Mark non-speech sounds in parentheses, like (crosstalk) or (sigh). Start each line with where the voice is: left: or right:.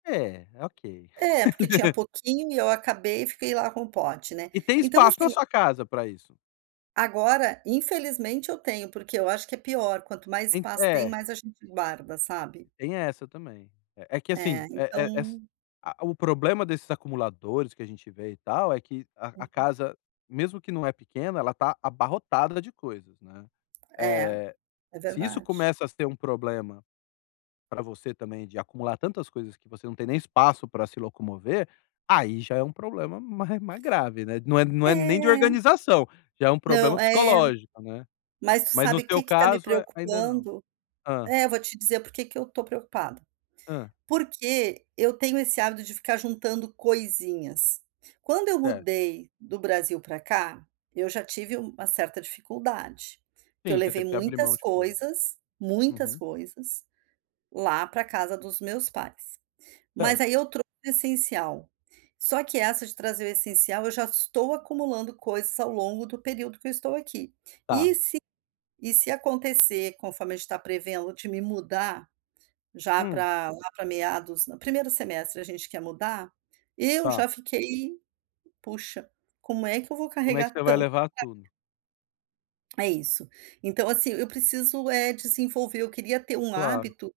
left: É, ok.
right: É, porque tinha pouquinho e eu acabei e fiquei lá com o pote, né?
left: E tem
right: Então,
left: espaço na
right: assim
left: sua casa pra isso?
right: Agora, infelizmente, eu tenho, porque eu acho que é pior. Quanto mais
left: En
right: espaço tem,
left: é.
right: mais a gente guarda, sabe?
left: Tem essa também. É é que, assim,
right: É,
left: eh eh, es
right: então
left: a O problema desses acumuladores que a gente vê e tal é que a a
right: Uhum.
left: casa, mesmo que não é pequena, ela tá abarrotada de coisas, né.
right: É.
left: Eh,
right: É
left: se isso
right: verdade.
left: começa a ser um problema pra você também, de acumular tantas coisas que você não tem nem espaço pra se locomover, aí já é um problema mais mais grave, né? Não é não é nem de
right: É.
left: organização, já é um problema
right: Não, é.
left: psicológico, né.
right: Mas tu
left: Mas, no
right: sabe
left: seu
right: que que tá me
left: caso, ainda não.
right: preocupando?
left: Hã?
right: É, vou te dizer por que que eu estou preocupada.
left: Hã?
right: Porque eu tenho esse hábito de ficar juntando coisinhas. Quando eu
left: Certo.
right: mudei do Brasil pra cá, eu já tive uma certa dificuldade, que eu
left: Sim, você
right: levei
left: teve que abrir mão
right: muitas
left: de coisa.
right: coisas, muitas
left: Uhum.
right: coisas, lá pra casa dos meus pais. Mas
left: Certo.
right: aí eu trouxe o essencial. Só que essa de trazer o essencial, eu já estou acumulando coisas ao longo do período que eu estou aqui. E
left: Tá.
right: se e se acontecer conforme a gente tá prevendo de me mudar, já
left: Hum.
right: pra lá, pra meados o primeiro semestre a gente quer mudar, eu
left: Tá.
right: já fiquei puxa, como é que eu vou
left: Como é que
right: carregar
left: você vai
right: tanto.
left: levar tudo?
right: (unintelligible) É isso. Então, assim, eu preciso, eh, desenvolver, eu queria ter um
left: Claro.
right: hábito